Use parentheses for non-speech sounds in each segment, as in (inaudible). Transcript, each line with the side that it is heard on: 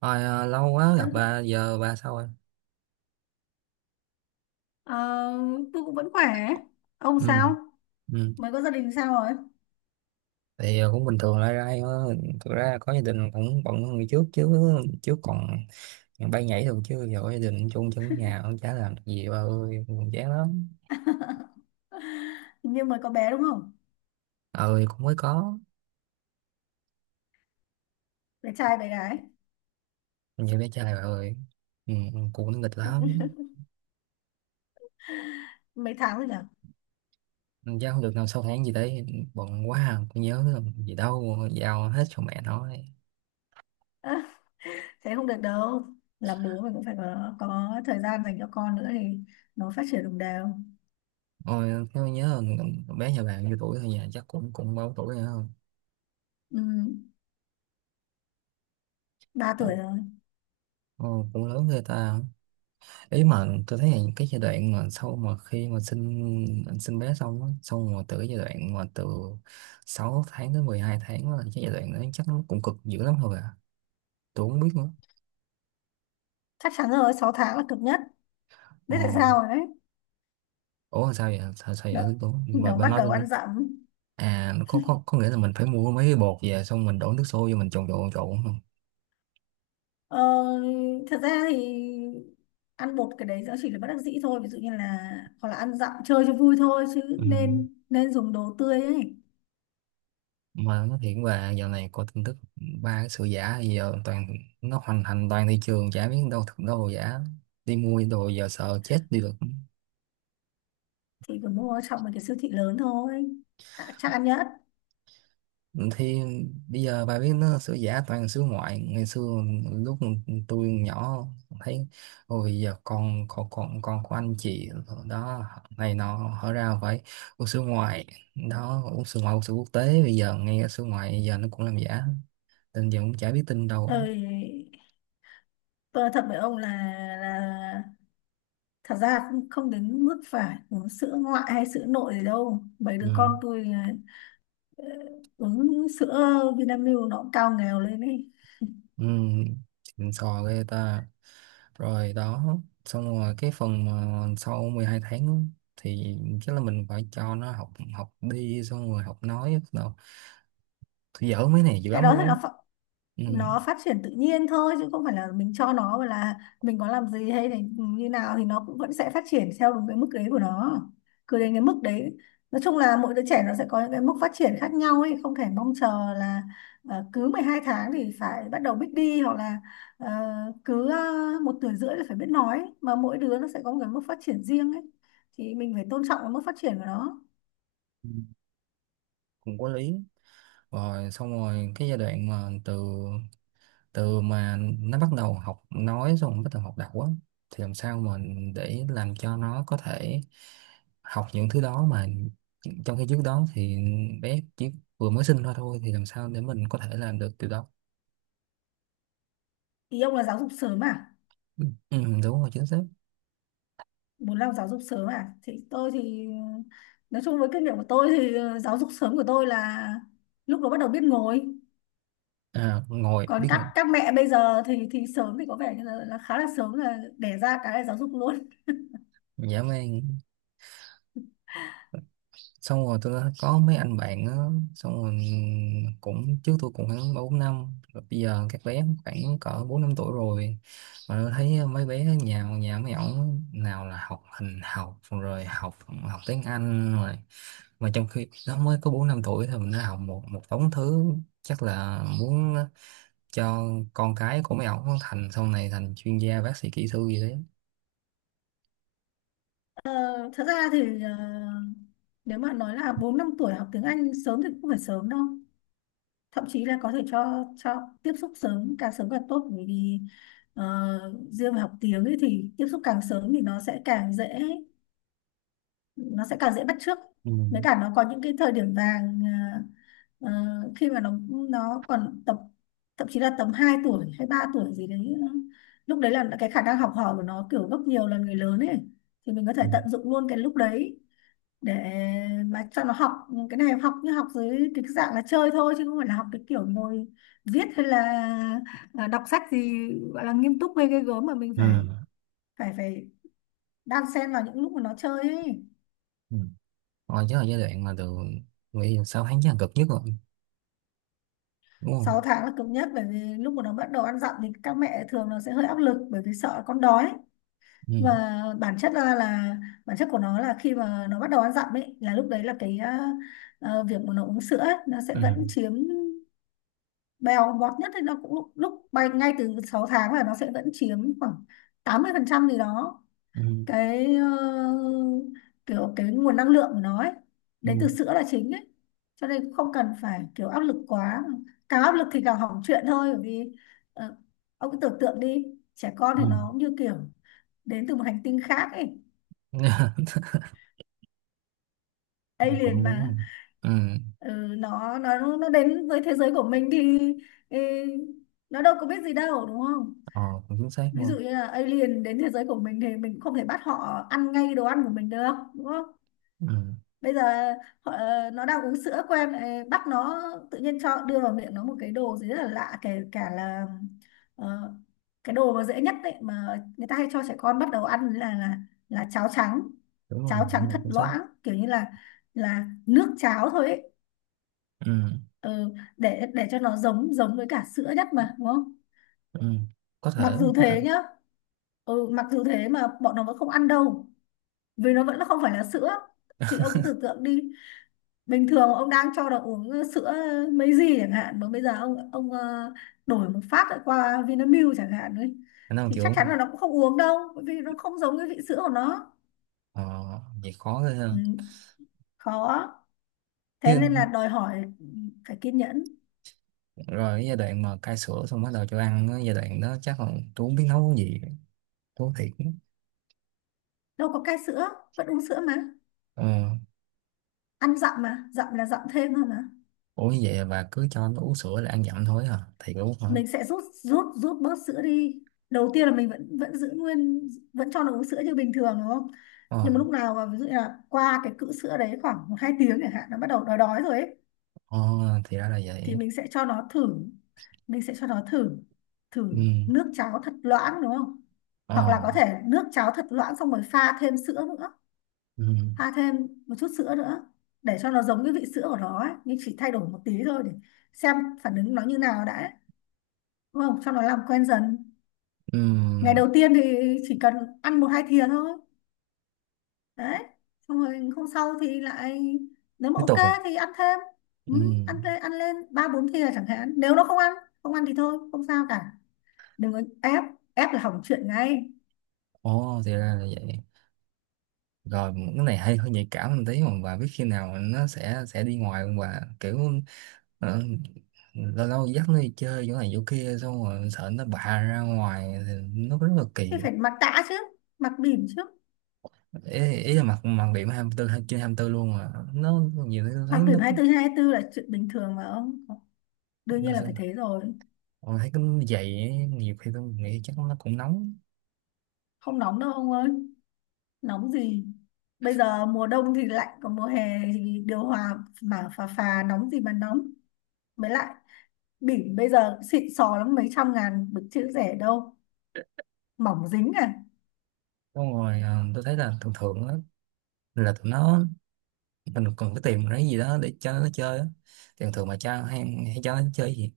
right: Lâu quá gặp
left: Ừ.
right: bà, giờ bà sao rồi?
left: Ờ, tôi cũng vẫn khỏe. Ông
right: Ừ.
left: sao?
right: Ừ.
left: Mới có gia đình sao rồi?
right: Thì cũng bình thường lại ra thôi. Thực ra có gia đình cũng bận hơn ngày trước chứ trước còn bay nhảy thường chứ giờ có gia đình chung chung ở nhà cũng chả làm được gì bà ơi, cũng chán lắm.
left: (laughs) Hình như mới có bé đúng không?
right: Ơi cũng mới có
left: Bé trai bé gái.
right: nhiều bé trai bà ơi. Ừ, cũng nó nghịch lắm.
left: Mấy tháng rồi nhỉ?
right: Chắc không được nào sau tháng gì đấy, bận quá à, cũng nhớ làm gì đâu, giao hết cho mẹ nói.
left: Thế không được đâu. Làm bố mình cũng phải có thời gian dành cho con nữa thì nó phát triển đồng đều.
right: Ôi tôi nhớ bé nhà bạn nhiêu tuổi thôi, nhà chắc cũng cũng bao tuổi nữa
left: Ừ, 3 tuổi
right: không?
left: rồi.
right: Ồ, cũng lớn ghê ta. Ý mà tôi thấy là cái giai đoạn mà sau mà khi mà sinh sinh bé xong á, xong mà từ cái giai đoạn mà từ 6 tháng tới 12 tháng là cái giai đoạn đó chắc nó cũng cực dữ lắm thôi à, tôi không biết nữa.
left: Chắc chắn rồi, 6 tháng là cực nhất.
right: ờ
left: Biết tại sao rồi đấy.
right: Ủa sao vậy, sao, sao
left: Nó,
right: vậy tôi? bà,
left: nó
right: bà
left: bắt
right: nói tôi
left: đầu
right: nghe.
left: ăn dặm.
right: À có, có nghĩa là mình phải mua mấy cái bột về xong mình đổ nước sôi vô mình trộn trộn trộn không?
left: Ờ, thật ra thì ăn bột cái đấy nó chỉ là bất đắc dĩ thôi, ví dụ như là hoặc là ăn dặm chơi cho vui thôi chứ
right: Ừ.
left: nên nên dùng đồ tươi ấy.
right: Mà nó thiệt, và giờ này có tin tức ba cái sự giả gì giờ toàn nó hoành hành toàn thị trường, chả biết đâu thật đâu là giả, đi mua đồ giờ sợ chết đi được.
left: Thì cứ mua ở trong một cái siêu thị lớn thôi à, chắc ăn nhất.
right: Ừ, thì bây giờ bà biết nó sửa giả toàn sửa ngoại. Ngày xưa lúc tôi nhỏ thấy, ôi giờ con của anh chị đó này nọ hóa ra phải uống sữa ngoại đó, uống sữa ngoại, uống sữa quốc tế. Bây giờ nghe sữa ngoại giờ nó cũng làm giả, tin giờ cũng chả biết tin đâu.
left: Ơi, tôi nói thật với ông là là thật ra cũng không đến mức phải uống sữa ngoại hay sữa nội gì đâu, mấy
right: Ừ.
left: đứa con tôi ờ, uống sữa Vinamilk nó cũng cao nghèo lên ấy.
right: Ừ. Xịn sò ghê ta. Rồi đó. Xong rồi cái phần mà sau 12 tháng á, thì chắc là mình phải cho nó học học đi, xong rồi học nói. Tôi dở mấy này dữ
left: Cái
right: lắm
left: đó thì
right: luôn á.
left: nó
right: Ừ.
left: nó phát triển tự nhiên thôi, chứ không phải là mình cho nó và là mình có làm gì hay là như nào thì nó cũng vẫn sẽ phát triển theo đúng cái mức đấy của nó, cứ đến cái mức đấy. Nói chung là mỗi đứa trẻ nó sẽ có những cái mức phát triển khác nhau ấy, không thể mong chờ là cứ 12 tháng thì phải bắt đầu biết đi, hoặc là ờ, cứ 1 tuổi rưỡi là phải biết nói, mà mỗi đứa nó sẽ có một cái mức phát triển riêng ấy, thì mình phải tôn trọng cái mức phát triển của nó.
right: Ừ. Cũng có lý. Rồi xong rồi cái giai đoạn mà từ từ mà nó bắt đầu học nói xong rồi bắt đầu học đọc á, thì làm sao mà để làm cho nó có thể học những thứ đó mà trong khi trước đó thì bé chỉ vừa mới sinh ra thôi, thì làm sao để mình có thể làm được điều đó?
left: Ý ông là giáo dục sớm à?
right: Ừ, đúng rồi, chính xác.
left: Muốn làm giáo dục sớm à, thì tôi thì nói chung với kinh nghiệm của tôi thì giáo dục sớm của tôi là lúc đó bắt đầu biết ngồi.
right: À, ngồi
left: Còn
right: biết
left: các
right: ngồi,
left: các mẹ bây giờ thì sớm thì có vẻ như là khá là sớm, là đẻ ra cái là giáo dục luôn.
right: dã man. Xong rồi tôi đã có mấy anh bạn á, xong rồi cũng trước tôi cũng khoảng ba bốn năm rồi, bây giờ các bé khoảng cỡ bốn năm tuổi rồi, mà tôi thấy mấy bé nhà nhà mấy ổng nào là học hình học rồi học học tiếng Anh rồi, mà trong khi nó mới có bốn năm tuổi thì mình đã học một một đống thứ, chắc là muốn cho con cái của mấy ổng thành sau này thành chuyên gia, bác sĩ, kỹ sư gì đấy.
left: Ờ, thật ra thì nếu mà nói là bốn năm tuổi học tiếng Anh sớm thì cũng không phải sớm đâu, thậm chí là có thể cho tiếp xúc sớm càng tốt, bởi vì riêng về học tiếng ấy thì tiếp xúc càng sớm thì nó sẽ càng dễ, nó sẽ càng dễ bắt chước.
right: Ừ.
left: Với cả nó có những cái thời điểm vàng, ờ, khi mà nó còn tập, thậm chí là tầm 2 tuổi hay 3 tuổi gì đấy, lúc đấy là cái khả năng học hỏi của nó kiểu gấp nhiều lần người lớn ấy, thì mình có thể
right: Ừ.
left: tận dụng luôn cái lúc đấy để mà cho nó học. Cái này học như học dưới cái dạng là chơi thôi, chứ không phải là học cái kiểu ngồi viết hay là đọc sách gì gọi là nghiêm túc hay ghê gớm mà mình
right: Ừ.
left: phải phải phải đan xen vào những lúc mà nó chơi ấy.
right: Ừ. Rồi chứ là giai đoạn mà từ, nghĩ là 6 tháng chắc là cực nhất rồi, đúng không?
left: Sáu tháng là cứng nhất, bởi vì lúc mà nó bắt đầu ăn dặm thì các mẹ thường nó sẽ hơi áp lực, bởi vì sợ con đói.
right: Ừ.
left: Và bản chất ra là bản chất của nó là khi mà nó bắt đầu ăn dặm ấy, là lúc đấy là cái việc mà nó uống sữa ấy, nó sẽ
right: Ừ.
left: vẫn chiếm bèo bọt nhất, thì nó cũng lúc bay ngay từ 6 tháng là nó sẽ vẫn chiếm khoảng 80% gì đó.
right: Ừ.
left: Cái kiểu cái nguồn năng lượng của nó ấy,
right: Ừ.
left: đến từ sữa là chính ấy. Cho nên cũng không cần phải kiểu áp lực quá, càng áp lực thì càng hỏng chuyện thôi, bởi vì ờ, ông cứ tưởng tượng đi, trẻ con
right: Ừ.
left: thì nó cũng như kiểu đến từ một hành tinh khác ấy,
right: (laughs)
left: alien
right: Cũng đúng
left: mà.
right: không. Ừ.
left: Ừ, nó đến với thế giới của mình thì ừ, nó đâu có biết gì đâu đúng không?
right: ờ, Cũng chính xác
left: Ví
right: không.
left: dụ như là alien đến thế giới của mình thì mình không thể bắt họ ăn ngay đồ ăn của mình được đúng không?
right: Ừ.
left: Bây giờ họ, nó đang uống sữa của em, lại bắt nó tự nhiên cho đưa vào miệng nó một cái đồ gì rất là lạ, kể cả là ờ, cái đồ mà dễ nhất đấy mà người ta hay cho trẻ con bắt đầu ăn là là cháo trắng.
right: Đúng rồi
left: Cháo
right: đúng
left: trắng
right: rồi,
left: thật
right: chính xác.
left: loãng, kiểu như là nước cháo thôi ấy.
right: Ừ.
left: Ừ, để cho nó giống giống với cả sữa nhất mà đúng không?
right: Ừ. có
left: Mặc
right: thể
left: dù
right: có thể
left: thế nhá, ừ, mặc dù thế mà bọn nó vẫn không ăn đâu, vì nó vẫn là không phải là sữa. Thì ông cứ tưởng tượng đi, bình thường ông đang cho nó uống sữa mấy gì chẳng hạn, mà bây giờ ông đổi một phát lại qua Vinamilk chẳng hạn ấy,
right: Khả năng
left: thì chắc
right: chịu
left: chắn
right: không.
left: là nó cũng không uống đâu bởi vì nó không giống cái vị sữa của nó.
right: ờ, Vậy khó ghê
left: Ừ,
right: ha.
left: khó, thế
right: Chứ
left: nên là đòi hỏi phải kiên nhẫn.
right: rồi cái giai đoạn mà cai sữa xong bắt đầu cho ăn á, giai đoạn đó chắc là tôi không biết nấu cái gì, tôi nói thiệt.
left: Đâu có cai sữa, vẫn uống sữa mà,
right: Ờ.
left: ăn dặm mà dặm là dặm thêm thôi mà.
right: Ủa như vậy bà cứ cho nó uống sữa là ăn dặm thôi hả, thiệt luôn hả?
left: Mình sẽ rút rút rút bớt sữa đi, đầu tiên là mình vẫn vẫn giữ nguyên, vẫn cho nó uống sữa như bình thường đúng không?
right: Ờ.
left: Nhưng mà lúc nào mà ví dụ như là qua cái cữ sữa đấy khoảng một hai tiếng chẳng hạn, nó bắt đầu đói đói rồi ấy,
right: Ờ thì ra là
left: thì
right: vậy.
left: mình sẽ cho nó thử thử
right: Ừ.
left: nước cháo thật loãng đúng không? Hoặc là
right: Ờ.
left: có thể nước cháo thật loãng xong rồi pha thêm sữa nữa
right: Ừ.
left: pha thêm một chút sữa nữa, để cho nó giống cái vị sữa của nó ấy, nhưng chỉ thay đổi một tí thôi để xem phản ứng nó như nào đã ấy, đúng không, cho nó làm quen dần.
right: Ừ,
left: Ngày đầu tiên thì chỉ cần ăn một hai thìa thôi đấy, xong rồi hôm sau thì lại, nếu mà
right: tiếp tục à.
left: ok thì ăn thêm. Ừ,
right: Ừ.
left: ăn lên ba bốn thìa chẳng hạn, nếu nó không ăn, thì thôi không sao cả, đừng có ép, ép là hỏng chuyện ngay.
right: Ồ thì ra là vậy. Rồi cái này hay, hơi nhạy cảm một tí, mà bà biết khi nào nó sẽ đi ngoài không bà, kiểu ờ, lâu lâu dắt nó đi chơi chỗ này chỗ kia xong rồi sợ nó bạ ra ngoài thì nó rất là
left: Thì
right: kỳ.
left: phải mặc tã chứ, mặc bỉm chứ.
right: Ý là mặt mặt điểm 24, trên 24 luôn mà, nó nhiều khi tôi thấy
left: Mặc bỉm hai tư trên hai tư là chuyện bình thường mà ông, đương nhiên
right: nó
left: là
right: sẽ.
left: phải thế rồi.
right: Tôi thấy cái giày ấy, nhiều khi tôi nghĩ chắc nó cũng nóng.
left: Không nóng đâu ông ơi, nóng gì, bây giờ mùa đông thì lạnh, còn mùa hè thì điều hòa mà phà phà, nóng gì mà nóng. Mới lại bỉm bây giờ xịn sò lắm, mấy trăm ngàn được chữ rẻ đâu, mỏng dính à.
right: Xong rồi tôi thấy là thường thường á, là tụi nó mình còn cái tìm cái gì đó để cho nó chơi á, thường thường mà cho hay cho nó chơi gì.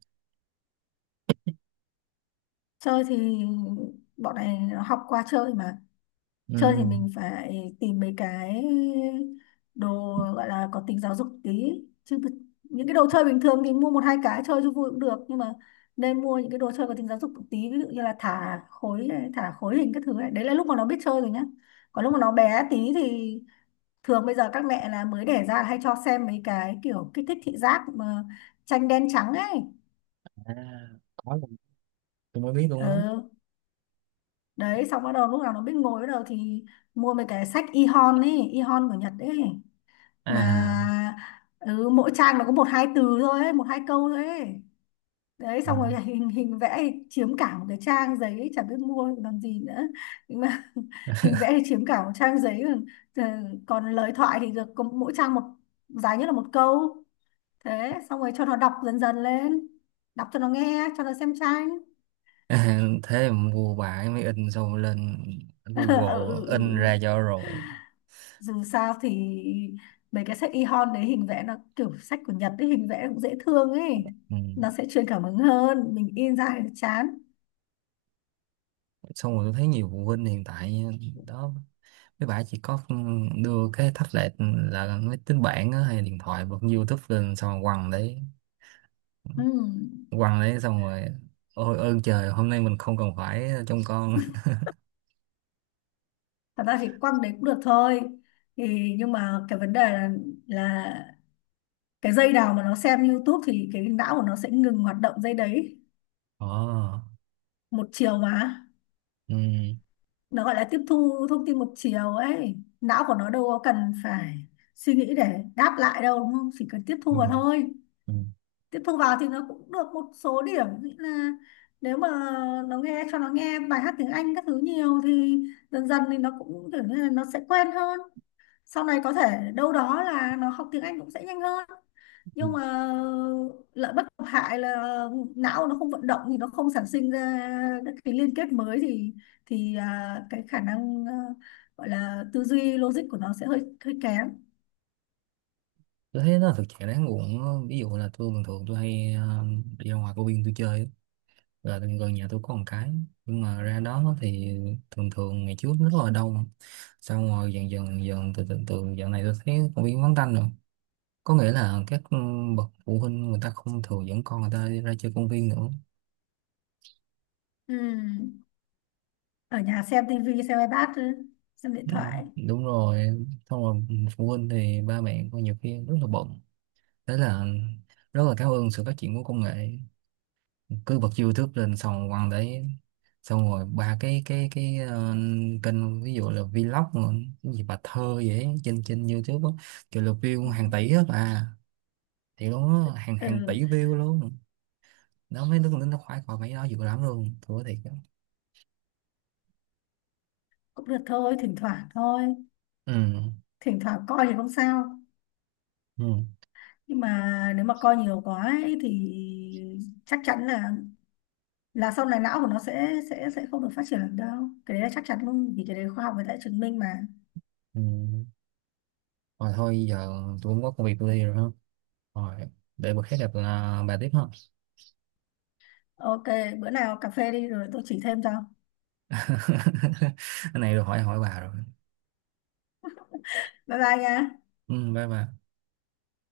left: Chơi thì bọn này nó học qua chơi mà,
right: Ừ.
left: chơi thì mình phải tìm mấy cái đồ gọi là có tính giáo dục tí, chứ những cái đồ chơi bình thường thì mua một hai cái chơi cho vui cũng được, nhưng mà nên mua những cái đồ chơi có tính giáo dục một tí, ví dụ như là thả khối này, thả khối hình các thứ, này đấy là lúc mà nó biết chơi rồi nhá. Còn lúc mà nó bé tí thì thường bây giờ các mẹ là mới đẻ ra là hay cho xem mấy cái kiểu kích thích thị giác mà, tranh đen trắng ấy.
right: À, có luôn. Tôi mới biết luôn á.
left: Ừ, đấy xong bắt đầu lúc nào nó biết ngồi bắt đầu thì mua mấy cái sách e-hon ấy, e-hon của Nhật ấy mà.
right: À.
left: Ừ, mỗi trang nó có một hai từ thôi ấy, một hai câu thôi ấy đấy,
right: Ừ.
left: xong rồi
right: (laughs)
left: hình hình vẽ thì chiếm cả một cái trang giấy ấy, chả biết mua làm gì nữa. Nhưng mà (laughs) hình vẽ thì chiếm cả một trang giấy, còn còn lời thoại thì được có mỗi trang một, dài nhất là một câu. Thế xong rồi cho nó đọc dần dần lên, đọc cho nó nghe, cho nó xem tranh.
right: À, thế mà mua bài mới in, xong rồi lên
left: (laughs) Ừ,
right: Google
left: ừ, ừ.
right: in
left: Ừ.
right: ra cho rồi.
left: Dù sao thì mấy cái sách e-hon đấy hình vẽ nó kiểu sách của Nhật ấy, hình vẽ cũng dễ thương ấy,
right: Ừ.
left: nó sẽ truyền cảm hứng hơn mình in ra thì chán.
right: Xong rồi tôi thấy nhiều phụ huynh hiện tại đó, mấy bạn chỉ có đưa cái tablet, là máy tính bảng á, hay điện thoại bật YouTube lên xong rồi quăng đấy,
left: Ừ.
right: quăng đấy xong rồi ôi ơn trời hôm nay mình không cần phải trông con.
left: Thật ra thì quăng đấy cũng được thôi thì, nhưng mà cái vấn đề là cái dây nào mà nó xem YouTube thì cái não của nó sẽ ngừng hoạt động dây đấy,
right: Ồ.
left: một chiều mà.
right: Ừ,
left: Nó gọi là tiếp thu thông tin một chiều ấy, não của nó đâu có cần phải suy nghĩ để đáp lại đâu đúng không, chỉ cần tiếp thu
right: ừ,
left: vào thôi.
right: ừ.
left: Tiếp thu vào thì nó cũng được một số điểm, nghĩa là nếu mà nó nghe cho nó nghe bài hát tiếng Anh các thứ nhiều thì dần dần thì nó cũng kiểu như là nó sẽ quen hơn, sau này có thể đâu đó là nó học tiếng Anh cũng sẽ nhanh hơn.
right: Ừ.
left: Nhưng mà lợi bất cập hại là não nó không vận động thì nó không sản sinh ra các cái liên kết mới, thì à, cái khả năng, à, gọi là tư duy logic của nó sẽ hơi hơi kém.
right: Tôi thấy nó thực trạng đáng buồn á. Ví dụ là tôi bình thường tôi hay đi ra ngoài công viên tôi chơi á, là gần gần nhà tôi có một cái. Nhưng mà ra đó thì thường thường ngày trước rất là đông, xong rồi dần dần dần từ từ từ dạo này tôi thấy công viên vắng tanh rồi, có nghĩa là các bậc phụ huynh người ta không thường dẫn con người ta đi ra chơi công viên nữa.
left: Ừ. Ở nhà xem tivi, xem iPad, xem điện
right: Dạ,
left: thoại.
right: đúng rồi. Xong rồi phụ huynh thì ba mẹ con nhiều khi rất là bận, thế là rất là cảm ơn sự phát triển của công nghệ, cứ bật YouTube lên xong quăng đấy. Xong rồi ba cái kênh ví dụ là vlog mà, cái gì bà thơ vậy, trên trên YouTube á, kiểu là view hàng tỷ hết à, thì luôn á, hàng
left: Ừ.
right: hàng tỷ view luôn. Nó mấy đứa con nó khoái coi mấy đó dữ lắm luôn, thua thiệt đó.
left: Cũng được thôi, thỉnh thoảng thôi,
right: Ừ.
left: thỉnh thoảng coi thì không sao,
right: Ừ.
left: nhưng mà nếu mà coi nhiều quá ấy thì chắc chắn là sau này não của nó sẽ không được phát triển được đâu, cái đấy là chắc chắn luôn vì cái đấy khoa học người ta đã chứng minh mà.
right: Ừ. Rồi thôi giờ tôi cũng có công việc tôi đi rồi ha. Rồi để bữa khác gặp là bà tiếp ha.
left: Ok, bữa nào cà phê đi rồi tôi chỉ thêm cho.
right: (laughs) Cái này rồi hỏi hỏi bà rồi.
left: Bye bye nha.
right: Ừ, bye bà.